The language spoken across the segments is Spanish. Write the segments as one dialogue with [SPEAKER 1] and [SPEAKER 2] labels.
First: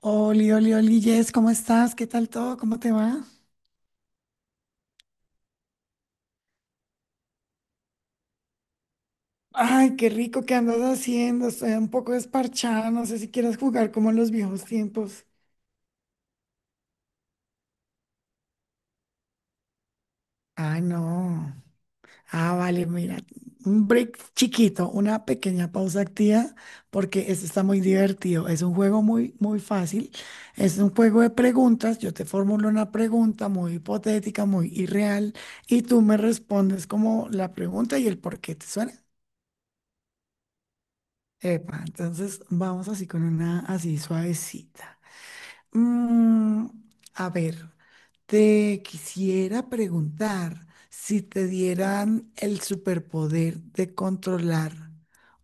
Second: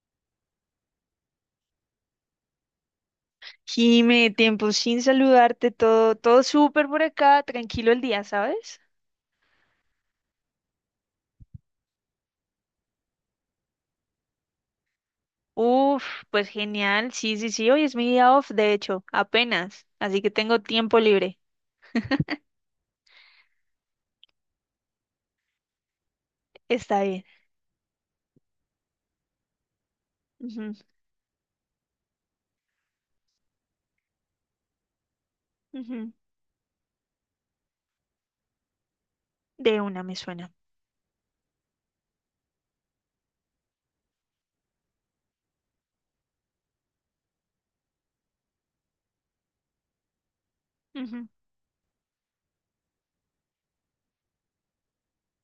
[SPEAKER 1] Oli, oli, oli, Jess, ¿cómo estás? ¿Qué tal todo? ¿Cómo te va?
[SPEAKER 2] Jime, tiempo sin saludarte, todo, todo súper por acá, tranquilo el día, ¿sabes?
[SPEAKER 1] Ay, qué rico que andas haciendo. Estoy un poco desparchada. No sé si quieras jugar como en los viejos tiempos.
[SPEAKER 2] Uf, pues genial, sí, sí, sí, hoy es mi día off, de hecho, apenas, así que tengo
[SPEAKER 1] Ah,
[SPEAKER 2] tiempo libre,
[SPEAKER 1] no. Ah, vale, mira. Un break chiquito, una pequeña pausa activa,
[SPEAKER 2] está bien.
[SPEAKER 1] porque esto está muy divertido. Es un juego muy, muy fácil.
[SPEAKER 2] Ujú,
[SPEAKER 1] Es un juego de preguntas. Yo te formulo una pregunta muy hipotética, muy irreal, y tú
[SPEAKER 2] ujú,
[SPEAKER 1] me respondes como la pregunta y el por qué te suena.
[SPEAKER 2] de una me suena.
[SPEAKER 1] Epa, entonces vamos así con una así suavecita. Mm, a ver, te quisiera preguntar si
[SPEAKER 2] Ujú,
[SPEAKER 1] te dieran el superpoder de controlar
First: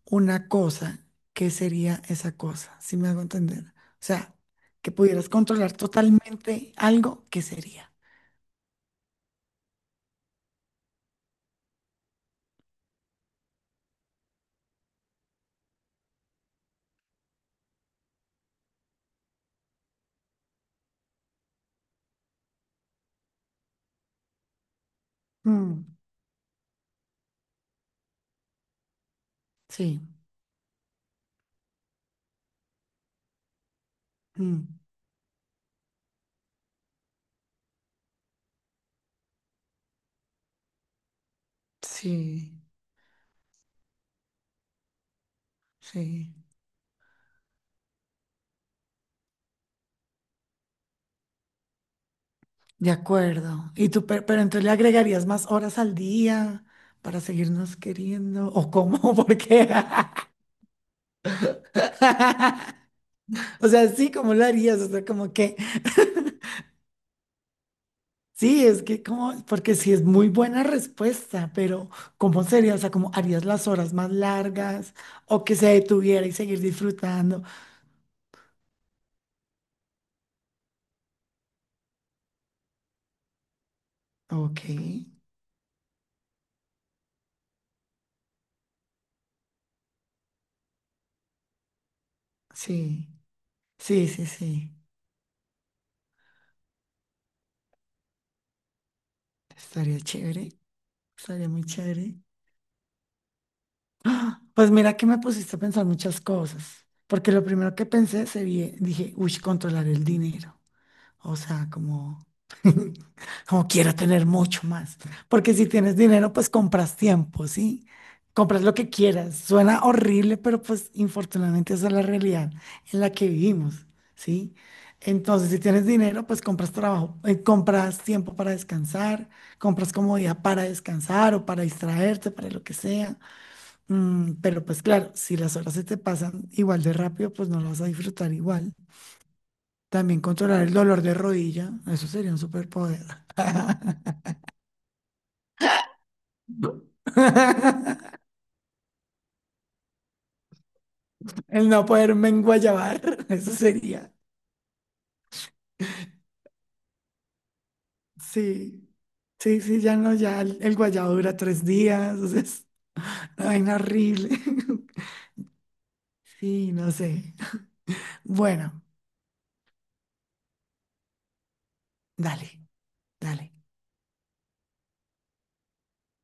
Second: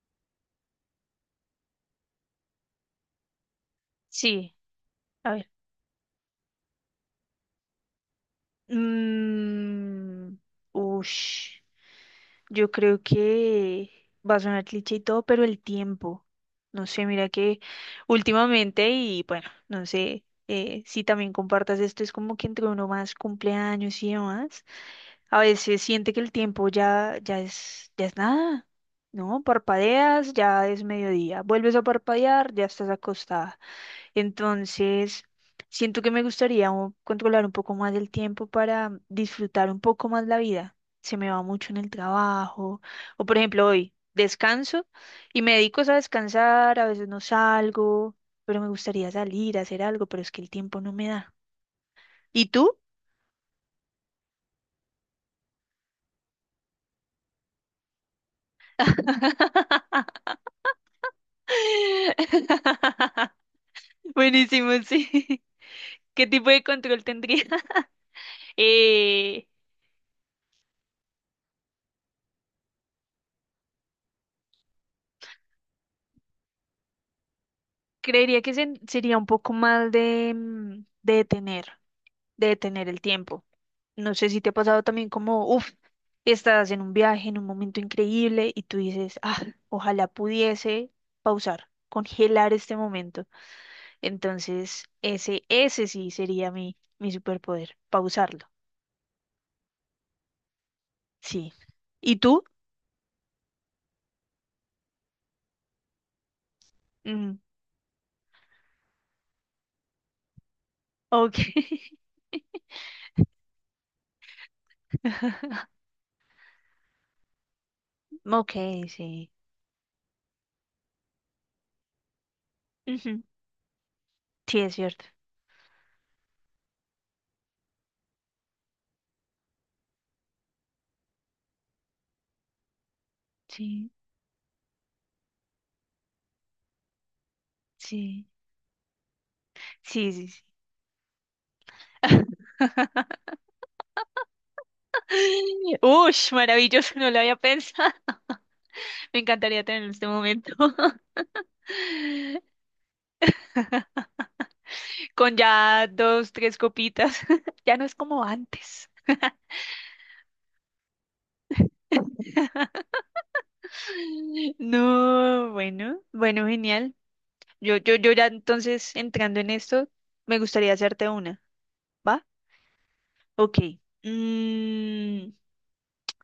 [SPEAKER 1] una cosa, ¿qué sería esa cosa? Si me hago entender. O sea,
[SPEAKER 2] sí,
[SPEAKER 1] que pudieras
[SPEAKER 2] a ver.
[SPEAKER 1] controlar totalmente algo, ¿qué sería?
[SPEAKER 2] Mm, ush. Yo creo que va a sonar cliché y todo, pero el tiempo. No sé, mira que últimamente, y bueno, no sé si también compartas esto, es como que entre uno más cumpleaños y demás, a veces
[SPEAKER 1] Mm,
[SPEAKER 2] siente que el tiempo ya es nada, ¿no?
[SPEAKER 1] sí,
[SPEAKER 2] Parpadeas, ya es mediodía, vuelves a parpadear, ya estás acostada.
[SPEAKER 1] mm,
[SPEAKER 2] Entonces, siento que me gustaría controlar un poco más el tiempo para disfrutar un poco más la vida. Se me va mucho en el
[SPEAKER 1] sí,
[SPEAKER 2] trabajo. O por ejemplo, hoy descanso y me dedico a
[SPEAKER 1] sí.
[SPEAKER 2] descansar, a veces no salgo, pero me gustaría salir a hacer algo, pero es que el tiempo no me da. ¿Y tú?
[SPEAKER 1] De acuerdo. Y tú, pero, entonces le agregarías más horas al día para seguirnos queriendo. ¿O cómo? ¿Por qué? O sea, sí, ¿cómo lo
[SPEAKER 2] Buenísimo,
[SPEAKER 1] harías? O sea, como
[SPEAKER 2] sí.
[SPEAKER 1] que,
[SPEAKER 2] ¿Qué tipo de control tendría?
[SPEAKER 1] sí, es que como,
[SPEAKER 2] Eh,
[SPEAKER 1] porque sí es muy buena respuesta, pero ¿cómo sería? O sea, ¿cómo harías las horas más largas? O que se detuviera y seguir disfrutando.
[SPEAKER 2] creería que sería un poco más de, de detener. De detener el tiempo. No sé si te ha
[SPEAKER 1] Ok,
[SPEAKER 2] pasado también como, uff, estás en un viaje, en un momento increíble y tú dices, ah, ojalá pudiese pausar, congelar este
[SPEAKER 1] sí,
[SPEAKER 2] momento.
[SPEAKER 1] sí, sí, sí.
[SPEAKER 2] Entonces, ese sí sería mi superpoder, pausarlo.
[SPEAKER 1] Estaría chévere, estaría
[SPEAKER 2] Sí.
[SPEAKER 1] muy
[SPEAKER 2] ¿Y
[SPEAKER 1] chévere.
[SPEAKER 2] tú?
[SPEAKER 1] ¡Ah! Pues mira que me pusiste a pensar muchas cosas, porque
[SPEAKER 2] Mm,
[SPEAKER 1] lo primero que pensé se vi, dije, uy, controlar el dinero, o
[SPEAKER 2] ok.
[SPEAKER 1] sea, como, como quiero tener mucho más, porque si tienes dinero, pues compras tiempo, ¿sí?
[SPEAKER 2] Ok,
[SPEAKER 1] Compras lo que
[SPEAKER 2] sí.
[SPEAKER 1] quieras, suena horrible, pero pues infortunadamente esa es la realidad en la
[SPEAKER 2] Ujú.
[SPEAKER 1] que vivimos, ¿sí?
[SPEAKER 2] Sí, es cierto.
[SPEAKER 1] Entonces, si tienes dinero, pues compras trabajo, compras tiempo para descansar, compras comodidad para descansar o para distraerte, para lo que sea.
[SPEAKER 2] Sí,
[SPEAKER 1] Pero pues claro, si las horas se te pasan igual de rápido, pues no las vas a
[SPEAKER 2] sí.
[SPEAKER 1] disfrutar igual.
[SPEAKER 2] Sí,
[SPEAKER 1] También
[SPEAKER 2] sí, sí.
[SPEAKER 1] controlar el dolor de rodilla, eso sería un superpoder.
[SPEAKER 2] Ush, maravilloso, no lo había pensado. Me encantaría tener este momento.
[SPEAKER 1] El no poderme enguayabar, eso sería.
[SPEAKER 2] Con ya dos, tres copitas. Ya no es como
[SPEAKER 1] Sí,
[SPEAKER 2] antes.
[SPEAKER 1] sí, sí, ya no, ya el guayabo dura 3 días, o sea, es una vaina horrible.
[SPEAKER 2] No, bueno, bueno,
[SPEAKER 1] Sí, no
[SPEAKER 2] genial.
[SPEAKER 1] sé.
[SPEAKER 2] Yo ya
[SPEAKER 1] Bueno,
[SPEAKER 2] entonces entrando en esto, me gustaría hacerte una, ¿va?
[SPEAKER 1] dale, dale.
[SPEAKER 2] Ok. Mm,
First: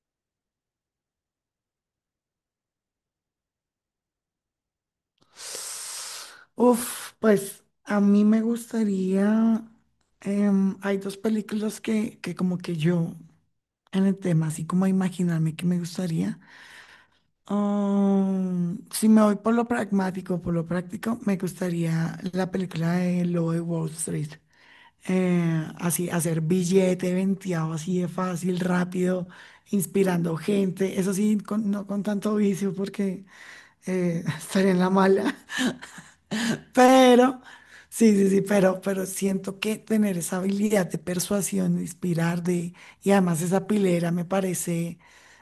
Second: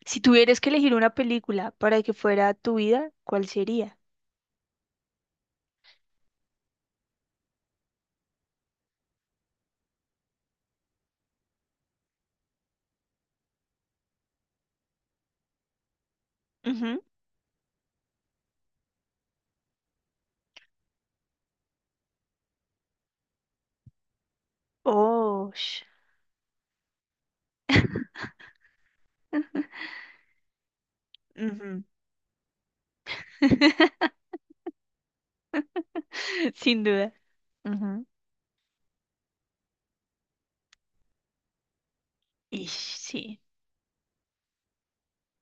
[SPEAKER 2] si tuvieras que elegir una película para que fuera tu vida, ¿cuál sería?
[SPEAKER 1] Uf, pues a mí me gustaría. Hay dos películas que como que yo en el tema, así como imaginarme que me gustaría.
[SPEAKER 2] Ujú.
[SPEAKER 1] Si me voy por lo pragmático, por lo práctico, me gustaría la película de Lo de Wall Street.
[SPEAKER 2] Oh,
[SPEAKER 1] Eh,
[SPEAKER 2] sh-
[SPEAKER 1] así, hacer billete venteado así de fácil, rápido, inspirando gente. Eso sí,
[SPEAKER 2] ujú.
[SPEAKER 1] no con tanto vicio porque estaría en la mala.
[SPEAKER 2] Sin duda.
[SPEAKER 1] Pero,
[SPEAKER 2] Ujú.
[SPEAKER 1] sí, sí, sí, pero siento que tener esa habilidad de persuasión, de inspirar, de,
[SPEAKER 2] Ish,
[SPEAKER 1] y
[SPEAKER 2] sí.
[SPEAKER 1] además esa pilera me parece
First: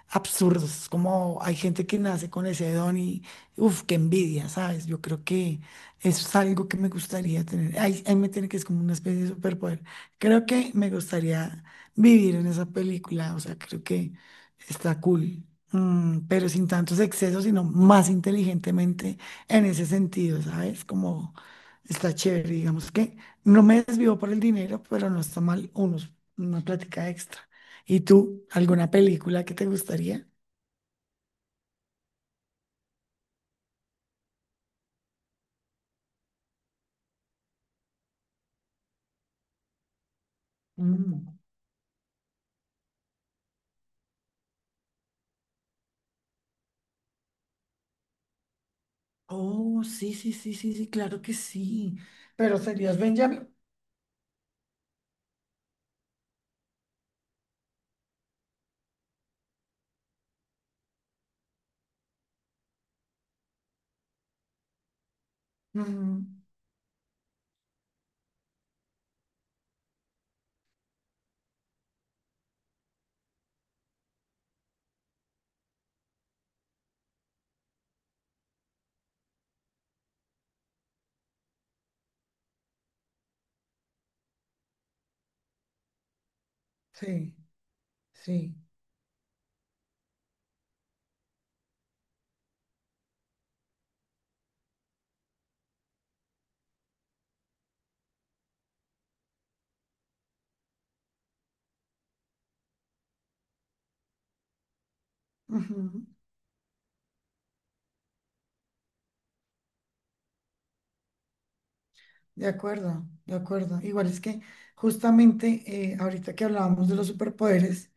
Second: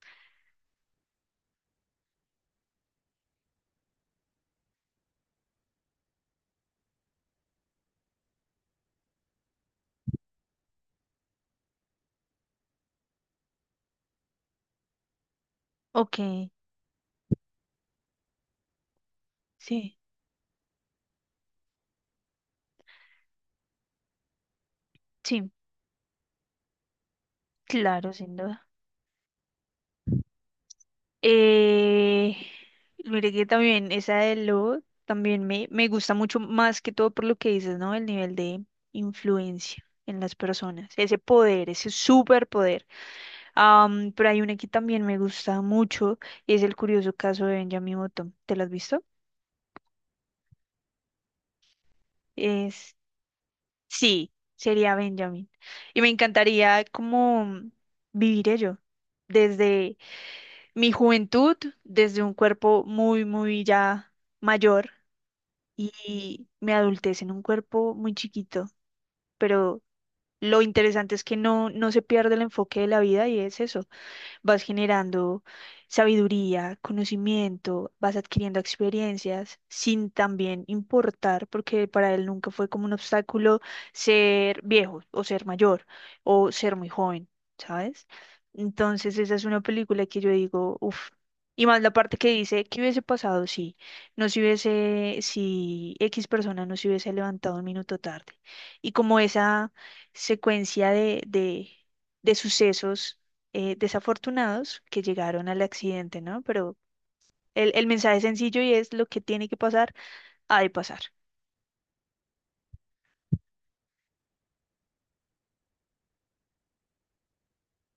[SPEAKER 1] absurdo. Es como hay gente que nace con ese don y, uff, qué envidia, ¿sabes? Yo creo que eso es algo que me gustaría tener. Ahí, ahí me tiene que es como una especie de superpoder. Creo que me gustaría vivir en esa película, o sea, creo que está cool.
[SPEAKER 2] Ok,
[SPEAKER 1] Pero sin tantos excesos, sino más inteligentemente en ese
[SPEAKER 2] sí,
[SPEAKER 1] sentido, ¿sabes? Como está chévere, digamos que no me desvivo por el dinero, pero no está
[SPEAKER 2] sí,
[SPEAKER 1] mal unos, una plática extra. ¿Y
[SPEAKER 2] claro, sin
[SPEAKER 1] tú,
[SPEAKER 2] duda.
[SPEAKER 1] alguna película que te gustaría?
[SPEAKER 2] Eh, mire que también esa de lobo también me gusta mucho más que todo por lo que dices, ¿no? El nivel de influencia en las personas, ese
[SPEAKER 1] Mm.
[SPEAKER 2] poder, ese superpoder. Pero hay una que también me gusta mucho y es el curioso caso de Benjamin Button. ¿Te lo has visto?
[SPEAKER 1] Oh, sí, sí, sí, sí, sí, claro que sí. Pero
[SPEAKER 2] Es,
[SPEAKER 1] serías Benjamin.
[SPEAKER 2] sí, sería Benjamin. Y me encantaría como vivir ello desde mi juventud, desde un cuerpo muy, muy ya mayor
[SPEAKER 1] Ujú,
[SPEAKER 2] y me adultece en un cuerpo muy chiquito, pero lo interesante es que no, no se pierde el enfoque de la vida y es eso, vas generando sabiduría, conocimiento, vas adquiriendo experiencias sin también importar, porque para él nunca fue como un obstáculo ser viejo o ser mayor o ser muy joven,
[SPEAKER 1] sí,
[SPEAKER 2] ¿sabes?
[SPEAKER 1] sí.
[SPEAKER 2] Entonces esa es una película que yo digo, uff. Y más la parte que dice, ¿qué hubiese pasado si no se hubiese, si X persona no se hubiese levantado un minuto tarde? Y como esa secuencia de sucesos desafortunados que llegaron al
[SPEAKER 1] Ujú.
[SPEAKER 2] accidente, ¿no? Pero el mensaje es sencillo y es lo que tiene que pasar, ha de pasar.
[SPEAKER 1] De acuerdo, de acuerdo. Igual es que justamente ahorita que hablábamos de los superpoderes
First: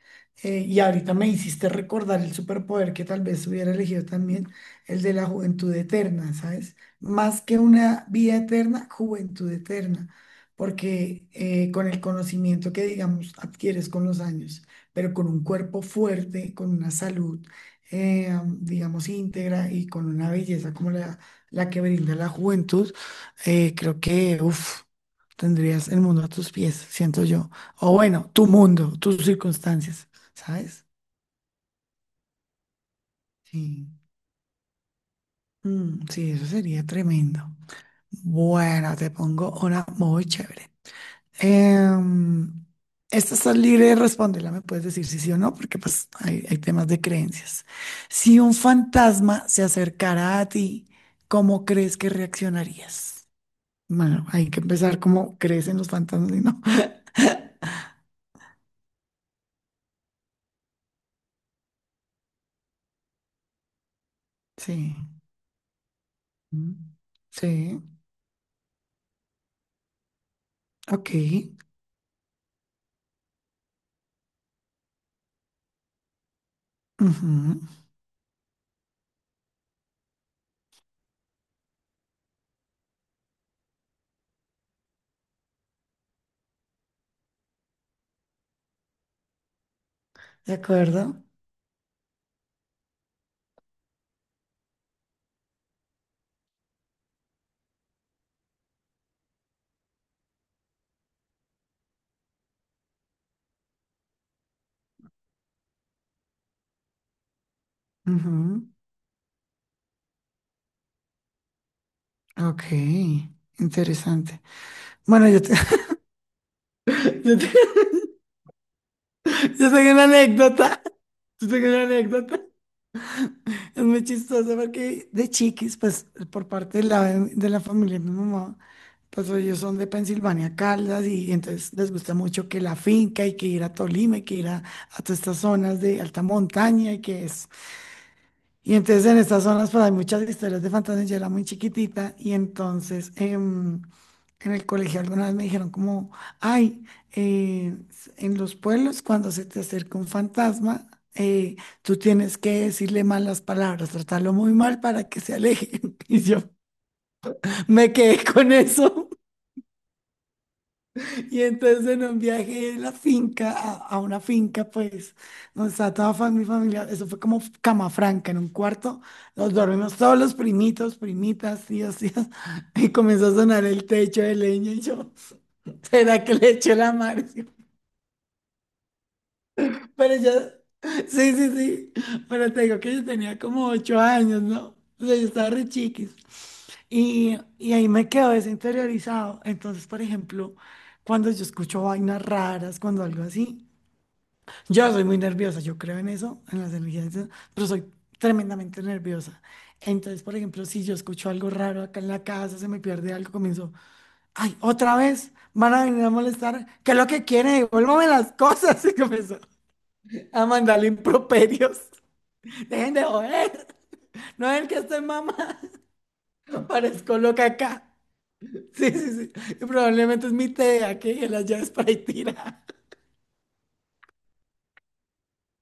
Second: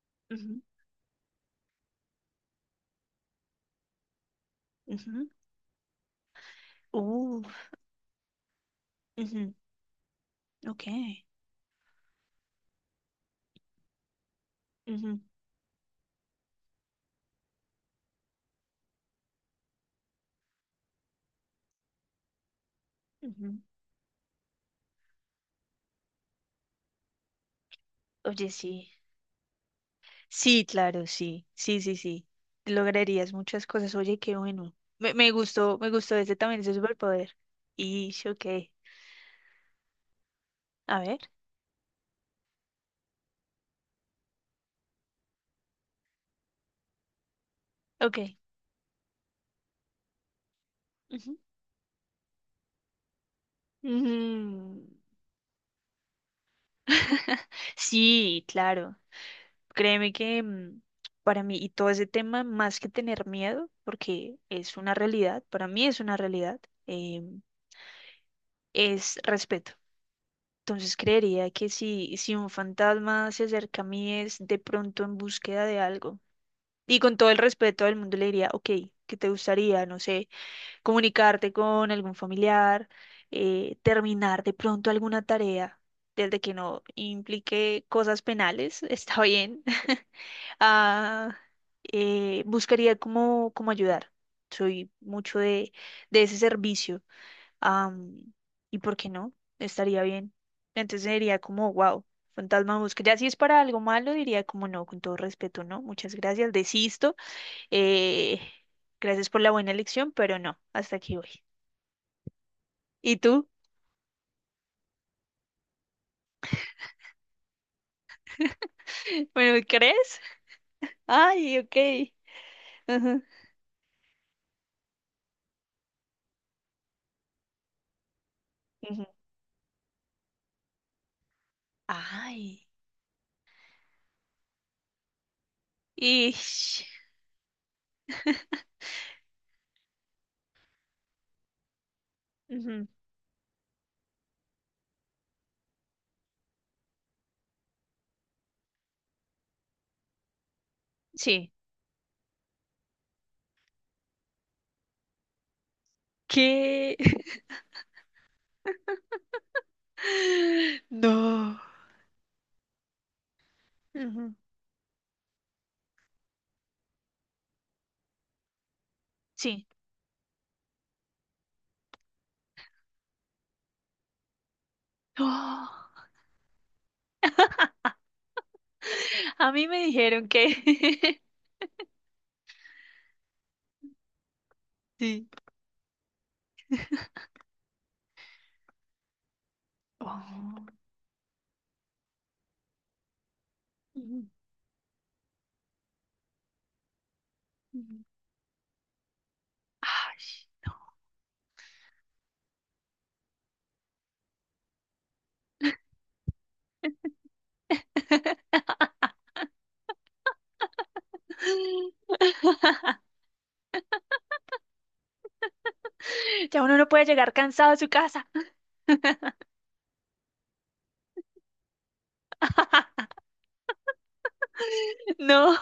[SPEAKER 2] Ujú,
[SPEAKER 1] y ahorita me hiciste recordar el superpoder que tal vez hubiera elegido también, el de la
[SPEAKER 2] ujú.
[SPEAKER 1] juventud eterna, ¿sabes?
[SPEAKER 2] Uh,
[SPEAKER 1] Más que una vida eterna, juventud
[SPEAKER 2] ujú,
[SPEAKER 1] eterna,
[SPEAKER 2] ok.
[SPEAKER 1] porque con el conocimiento que, digamos, adquieres con los años, pero
[SPEAKER 2] Ujú,
[SPEAKER 1] con un cuerpo fuerte, con una salud, digamos, íntegra y con una belleza como la que brinda la juventud
[SPEAKER 2] ujú.
[SPEAKER 1] creo que, uff, tendrías el mundo a tus pies, siento yo. O bueno, tu
[SPEAKER 2] Oye, sí.
[SPEAKER 1] mundo, tus circunstancias,
[SPEAKER 2] Sí,
[SPEAKER 1] ¿sabes?
[SPEAKER 2] claro, sí. Sí, sí, sí. Lograrías muchas
[SPEAKER 1] Sí,
[SPEAKER 2] cosas. Oye, qué bueno. Me, me
[SPEAKER 1] mm,
[SPEAKER 2] gustó
[SPEAKER 1] sí,
[SPEAKER 2] ese
[SPEAKER 1] eso
[SPEAKER 2] también, ese
[SPEAKER 1] sería
[SPEAKER 2] superpoder.
[SPEAKER 1] tremendo.
[SPEAKER 2] Y, sí, ok.
[SPEAKER 1] Bueno, te pongo una muy chévere.
[SPEAKER 2] A ver,
[SPEAKER 1] Em, esta está libre de responderla, me puedes decir si sí o no, porque pues hay temas de creencias.
[SPEAKER 2] ok.
[SPEAKER 1] Si un fantasma se acercara a ti,
[SPEAKER 2] Ujú.
[SPEAKER 1] ¿cómo crees que reaccionarías? Bueno, hay que
[SPEAKER 2] Mm.
[SPEAKER 1] empezar como crees en los fantasmas y no.
[SPEAKER 2] Sí, claro. Créeme que para mí, y todo ese tema, más que tener miedo, porque es una
[SPEAKER 1] Sí.
[SPEAKER 2] realidad, para mí es una realidad,
[SPEAKER 1] Mm,
[SPEAKER 2] eh,
[SPEAKER 1] sí,
[SPEAKER 2] es respeto. Entonces
[SPEAKER 1] ok.
[SPEAKER 2] creería que si un fantasma se acerca a mí es de pronto en búsqueda de algo. Y con todo el
[SPEAKER 1] Ujú,
[SPEAKER 2] respeto del mundo le diría, ok, ¿qué te gustaría? No sé, comunicarte con algún familiar, terminar de pronto alguna tarea, desde que no implique cosas penales, está bien
[SPEAKER 1] de acuerdo.
[SPEAKER 2] ah, buscaría cómo, cómo ayudar. Soy mucho de ese servicio. am, ¿Y por qué no? Estaría bien. Entonces diría como, wow, fantasma busca. Ya si es para algo malo, diría como no, con todo respeto, no. Muchas gracias, desisto. eh,
[SPEAKER 1] Ujú,
[SPEAKER 2] gracias por la buena elección, pero no, hasta aquí voy.
[SPEAKER 1] ok,
[SPEAKER 2] ¿Y tú?
[SPEAKER 1] interesante. Bueno, yo, te-
[SPEAKER 2] ¿Me
[SPEAKER 1] yo tengo una
[SPEAKER 2] crees?
[SPEAKER 1] anécdota. Yo
[SPEAKER 2] Ay,
[SPEAKER 1] tengo
[SPEAKER 2] ok.
[SPEAKER 1] una anécdota.
[SPEAKER 2] Ajá,
[SPEAKER 1] Es muy chistosa porque de chiquis, pues por parte de la familia de mi mamá,
[SPEAKER 2] ujú.
[SPEAKER 1] pues ellos son de Pensilvania, Caldas, y entonces les gusta mucho que
[SPEAKER 2] Ay.
[SPEAKER 1] la finca y que ir a Tolima y que ir a todas estas zonas de alta
[SPEAKER 2] Y...
[SPEAKER 1] montaña y que es. Y entonces en estas zonas pues hay muchas historias de fantasmas, yo era muy chiquitita y
[SPEAKER 2] Ujú,
[SPEAKER 1] entonces en el colegio alguna vez me dijeron como, ay, en los pueblos cuando se te acerca un fantasma,
[SPEAKER 2] sí.
[SPEAKER 1] eh, tú tienes que decirle malas palabras, tratarlo muy mal para que se aleje. Y yo
[SPEAKER 2] ¿Qué?
[SPEAKER 1] me quedé con eso. Y
[SPEAKER 2] No.
[SPEAKER 1] entonces en un viaje de la finca a una
[SPEAKER 2] Ujú,
[SPEAKER 1] finca, pues, donde estaba toda mi familia, eso fue como cama franca, en un cuarto, nos
[SPEAKER 2] sí.
[SPEAKER 1] dormimos todos los primitos, primitas, tíos, tías, y comenzó a sonar el techo de leña y yo,
[SPEAKER 2] Oh,
[SPEAKER 1] ¿será que le echo la mano?
[SPEAKER 2] a mí me
[SPEAKER 1] Pero
[SPEAKER 2] dijeron
[SPEAKER 1] yo,
[SPEAKER 2] que...
[SPEAKER 1] sí, sí, sí, pero te digo que yo tenía como 8 años, ¿no? O sea,
[SPEAKER 2] sí.
[SPEAKER 1] yo estaba re chiquis. Y ahí me quedo desinteriorizado. Entonces, por ejemplo,
[SPEAKER 2] Oh,
[SPEAKER 1] cuando yo escucho vainas raras, cuando algo así.
[SPEAKER 2] ujú,
[SPEAKER 1] Yo soy muy nerviosa, yo creo en eso, en las energías, pero soy
[SPEAKER 2] ujú.
[SPEAKER 1] tremendamente nerviosa.
[SPEAKER 2] Ay.
[SPEAKER 1] Entonces, por ejemplo, si yo escucho algo raro acá en la casa, se me pierde algo, comienzo, ay, otra vez, van a venir a molestar, ¿qué es lo que quieren? Devuélvame las cosas, y comienzo a mandarle improperios. Dejen de joder, no es el que estoy mamá,
[SPEAKER 2] Ya uno no puede
[SPEAKER 1] parezco
[SPEAKER 2] llegar
[SPEAKER 1] loca
[SPEAKER 2] cansado a
[SPEAKER 1] acá.
[SPEAKER 2] su casa.
[SPEAKER 1] Sí, sí, sí, y probablemente es mi TDA que dejé las llaves para ahí tira.
[SPEAKER 2] No,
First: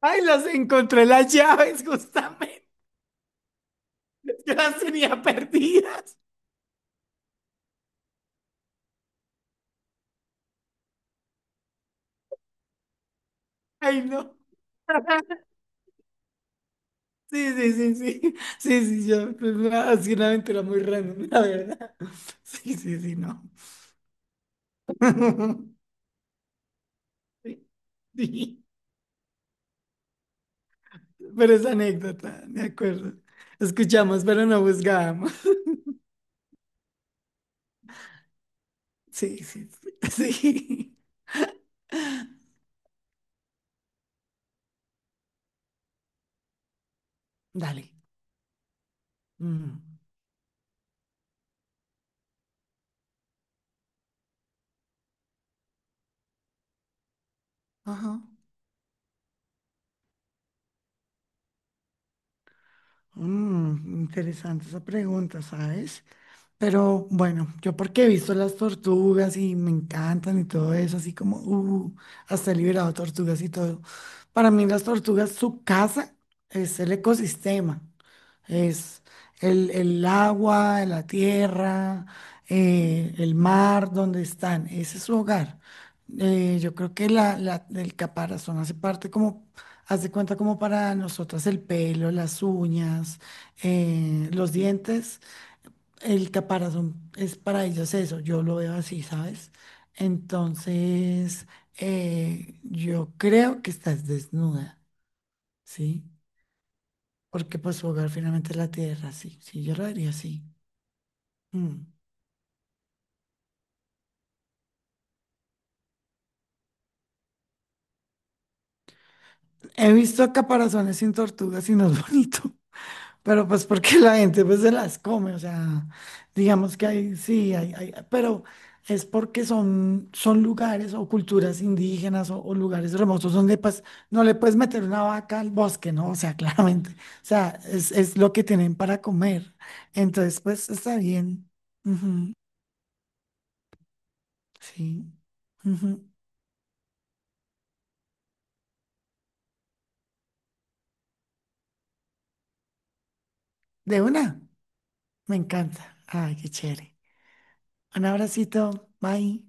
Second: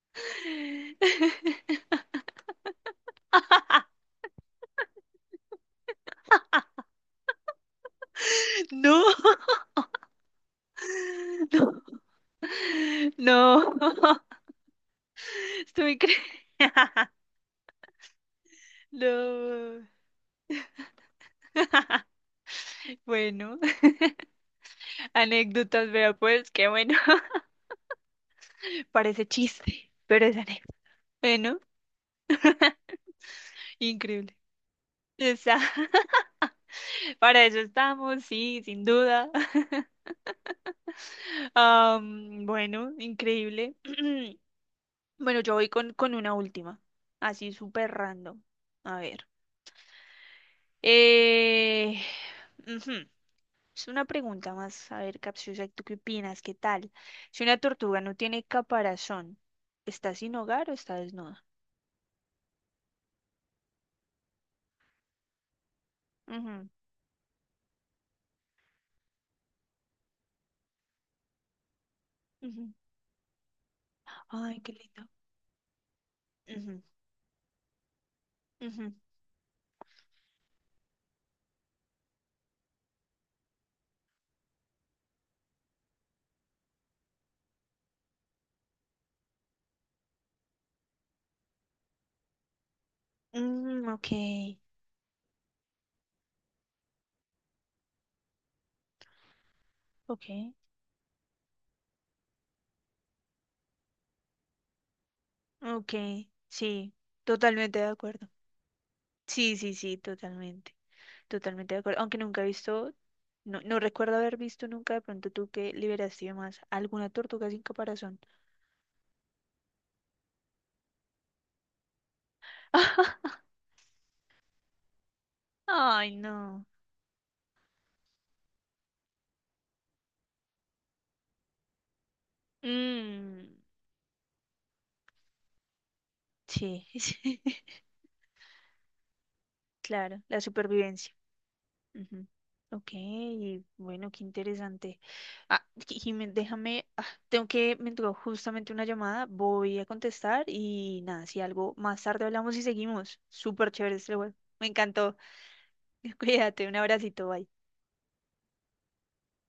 [SPEAKER 1] Ay, las encontré las llaves, justamente, yo las tenía perdidas.
[SPEAKER 2] no. No,
[SPEAKER 1] Ay,
[SPEAKER 2] no.
[SPEAKER 1] no.
[SPEAKER 2] Estuve increíble.
[SPEAKER 1] Sí, sí, sí, sí. Sí, sí, yo. Pues,
[SPEAKER 2] No.
[SPEAKER 1] ha sido una aventura muy random, la verdad. Sí, sí, sí, no.
[SPEAKER 2] Bueno, anécdotas, vea pues, qué bueno.
[SPEAKER 1] Sí, sí.
[SPEAKER 2] Parece chiste, pero es anécdota.
[SPEAKER 1] Pero
[SPEAKER 2] Bueno,
[SPEAKER 1] es anécdota, de acuerdo. Escuchamos,
[SPEAKER 2] increíble.
[SPEAKER 1] pero no buscábamos.
[SPEAKER 2] Esa. Para eso estamos, sí, sin duda.
[SPEAKER 1] Sí, sí, sí. Sí.
[SPEAKER 2] Bueno, increíble. Bueno, yo voy con una última, así
[SPEAKER 1] Dale.
[SPEAKER 2] súper random. A ver.
[SPEAKER 1] Mm,
[SPEAKER 2] Eh, ujú. Es una pregunta más, a ver, capciosa, ¿tú qué opinas? ¿Qué tal? Si una tortuga no
[SPEAKER 1] ajá.
[SPEAKER 2] tiene caparazón, ¿está sin hogar o está desnuda?
[SPEAKER 1] Interesante esa pregunta, ¿sabes?
[SPEAKER 2] Ujú,
[SPEAKER 1] Pero bueno, yo porque he visto las tortugas y me encantan y todo eso, así como, hasta he
[SPEAKER 2] ujú.
[SPEAKER 1] liberado tortugas y todo. Para
[SPEAKER 2] Ay,
[SPEAKER 1] mí
[SPEAKER 2] qué
[SPEAKER 1] las
[SPEAKER 2] lindo.
[SPEAKER 1] tortugas, su casa es
[SPEAKER 2] Ujú,
[SPEAKER 1] el ecosistema,
[SPEAKER 2] ujú.
[SPEAKER 1] es el agua, la tierra, el mar donde están, ese es su hogar. Yo creo que el caparazón hace parte como, hace cuenta como para nosotras el pelo, las uñas,
[SPEAKER 2] Mm, ok,
[SPEAKER 1] los dientes. El caparazón es para ellos eso, yo lo veo así, ¿sabes?
[SPEAKER 2] ok,
[SPEAKER 1] Entonces, yo creo que estás desnuda,
[SPEAKER 2] ok,
[SPEAKER 1] ¿sí?
[SPEAKER 2] sí,
[SPEAKER 1] Porque pues
[SPEAKER 2] totalmente de
[SPEAKER 1] su hogar
[SPEAKER 2] acuerdo.
[SPEAKER 1] finalmente es la tierra, sí,
[SPEAKER 2] Sí,
[SPEAKER 1] sí,
[SPEAKER 2] sí,
[SPEAKER 1] yo lo
[SPEAKER 2] sí,
[SPEAKER 1] diría así.
[SPEAKER 2] totalmente. Totalmente de
[SPEAKER 1] Mm.
[SPEAKER 2] acuerdo. Aunque nunca he visto, no, no recuerdo haber visto nunca de pronto tú que liberaste más alguna tortuga sin caparazón.
[SPEAKER 1] He visto caparazones sin tortugas y no es bonito. Pero pues porque la gente pues se las come, o sea,
[SPEAKER 2] Ay, no.
[SPEAKER 1] digamos que hay, sí, pero es porque son lugares o culturas indígenas o lugares remotos
[SPEAKER 2] Mm,
[SPEAKER 1] donde pues no le puedes meter una vaca al bosque, ¿no? O sea,
[SPEAKER 2] sí,
[SPEAKER 1] claramente, o
[SPEAKER 2] sí.
[SPEAKER 1] sea, es lo que tienen para comer.
[SPEAKER 2] Claro, la
[SPEAKER 1] Entonces, pues está
[SPEAKER 2] supervivencia.
[SPEAKER 1] bien.
[SPEAKER 2] Ujú.
[SPEAKER 1] Ujú,
[SPEAKER 2] Ok, bueno, qué interesante.
[SPEAKER 1] sí.
[SPEAKER 2] Ah,
[SPEAKER 1] Ujú.
[SPEAKER 2] Jimé, déjame, ah, tengo que, me entró justamente una llamada, voy a contestar y nada, si algo más tarde hablamos y seguimos. Súper chévere
[SPEAKER 1] De
[SPEAKER 2] este juego.
[SPEAKER 1] una,
[SPEAKER 2] Me encantó.
[SPEAKER 1] me encanta. Ay, qué
[SPEAKER 2] Cuídate, un
[SPEAKER 1] chévere.
[SPEAKER 2] abracito, bye.
[SPEAKER 1] Un abracito, bye.